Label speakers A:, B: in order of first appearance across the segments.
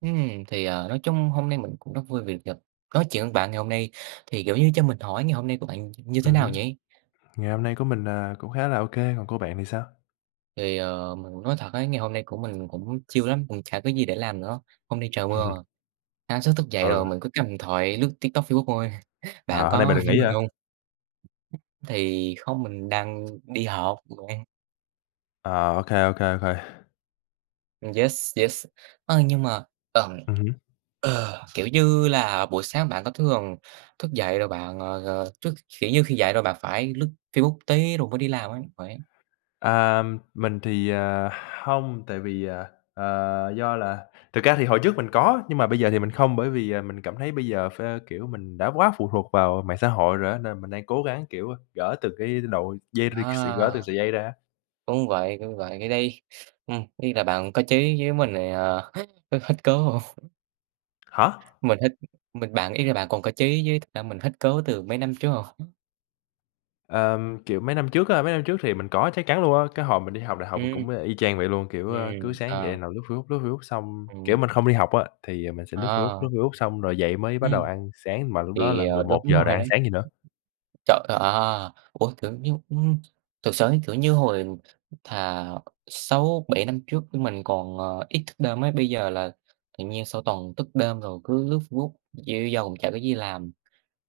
A: Ừm, thì, ờ, nói chung hôm nay mình cũng rất vui vì được gặp nói chuyện với bạn ngày hôm nay. Thì, kiểu như, cho mình hỏi ngày hôm nay của bạn như thế
B: Ừm
A: nào
B: hứm.
A: nhỉ?
B: Ngày hôm nay của mình, à, cũng khá là ô kê, còn của bạn thì sao?
A: Thì, ờ, mình cũng nói thật ấy, ngày hôm nay của mình cũng chill lắm, cũng chả có gì để làm nữa. Hôm nay trời mưa, sáng sớm thức dậy rồi
B: Ừ.
A: mình cứ cầm điện thoại lướt TikTok, Facebook thôi, bạn
B: À, hôm nay mình
A: có
B: được
A: như
B: nghỉ
A: mình
B: hả?
A: hông? Thì không mình đang đi học mà.
B: À, ô kê, ô kê, ô kê.
A: Yes, yes, ơ, nhưng mà tầm,
B: Ừm hứm.
A: ờ, kiểu như là, buổi sáng bạn có thường thức dậy rồi bạn, ờ, ờ, thức kiểu như, khi dậy rồi bạn phải lướt Facebook tí rồi mới đi làm á? Khỏe.
B: À, mình thì, à, hông, tại vì, à, ờ, do là thực ra thì hồi trước mình có nhưng mà bây giờ thì mình không bởi vì, à, mình cảm thấy bây giờ phê, kiểu, mình đã quá phụ thuộc vào mạng xã hội rồi á, nên mình đang cố gắng, kiểu, a, gỡ từ cái đội dây rịt s
A: À.
B: gỡ từng sợi dây ra.
A: Đúng vậy, đúng vậy, cái đấy ừm, ý là bạn có chí với mình thì, à, hết hết cứu.
B: Hả?
A: Mình hết mình bạn ý là bạn còn có chí với thật ra mình hết cứu từ mấy năm trước rồi.
B: Ờm, kiểu, mấy năm trước á, mấy năm trước thì mình có chắc chắn luôn á, cái hồi mình đi học đại học mình
A: Ừm.
B: cũng, ơ, y chang vậy luôn. Kiểu, a, cứ
A: Ừm,
B: sáng dậy
A: à.
B: nằm lướt Facebook, lướt Facebook xong kiểu,
A: Ừm.
B: mình không đi học á thì, à, mình sẽ lướt Facebook,
A: À.
B: lướt Facebook xong rồi dậy mới bắt đầu
A: Ừm.
B: ăn sáng mà lúc đó
A: Thì,
B: là
A: ờ,
B: mười một
A: đúng
B: giờ rồi
A: rồi
B: ăn
A: đấy.
B: sáng gì nữa.
A: Trời, à! Ủa, tưởng như ưm, thực sự ấy, kiểu như, hồi thà 6,7 năm trước mình còn, ờ, ít thức đêm ấy, bây giờ là tự nhiên sau toàn thức đêm rồi cứ lướt Facebook dễ dầu chả có gì làm.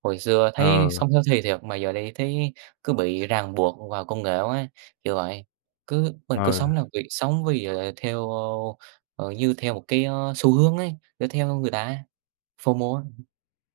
A: Hồi xưa
B: Ờ.
A: thấy sống healthy thiệt mà giờ đây thấy cứ bị ràng buộc vào công nghệ quá, kiểu vậy, cứ mình cứ
B: Ờ.
A: sống là vì sống vì theo ơ, ờ, dư theo một cái, a, xu hướng ấy để theo người ta á, FOMO á.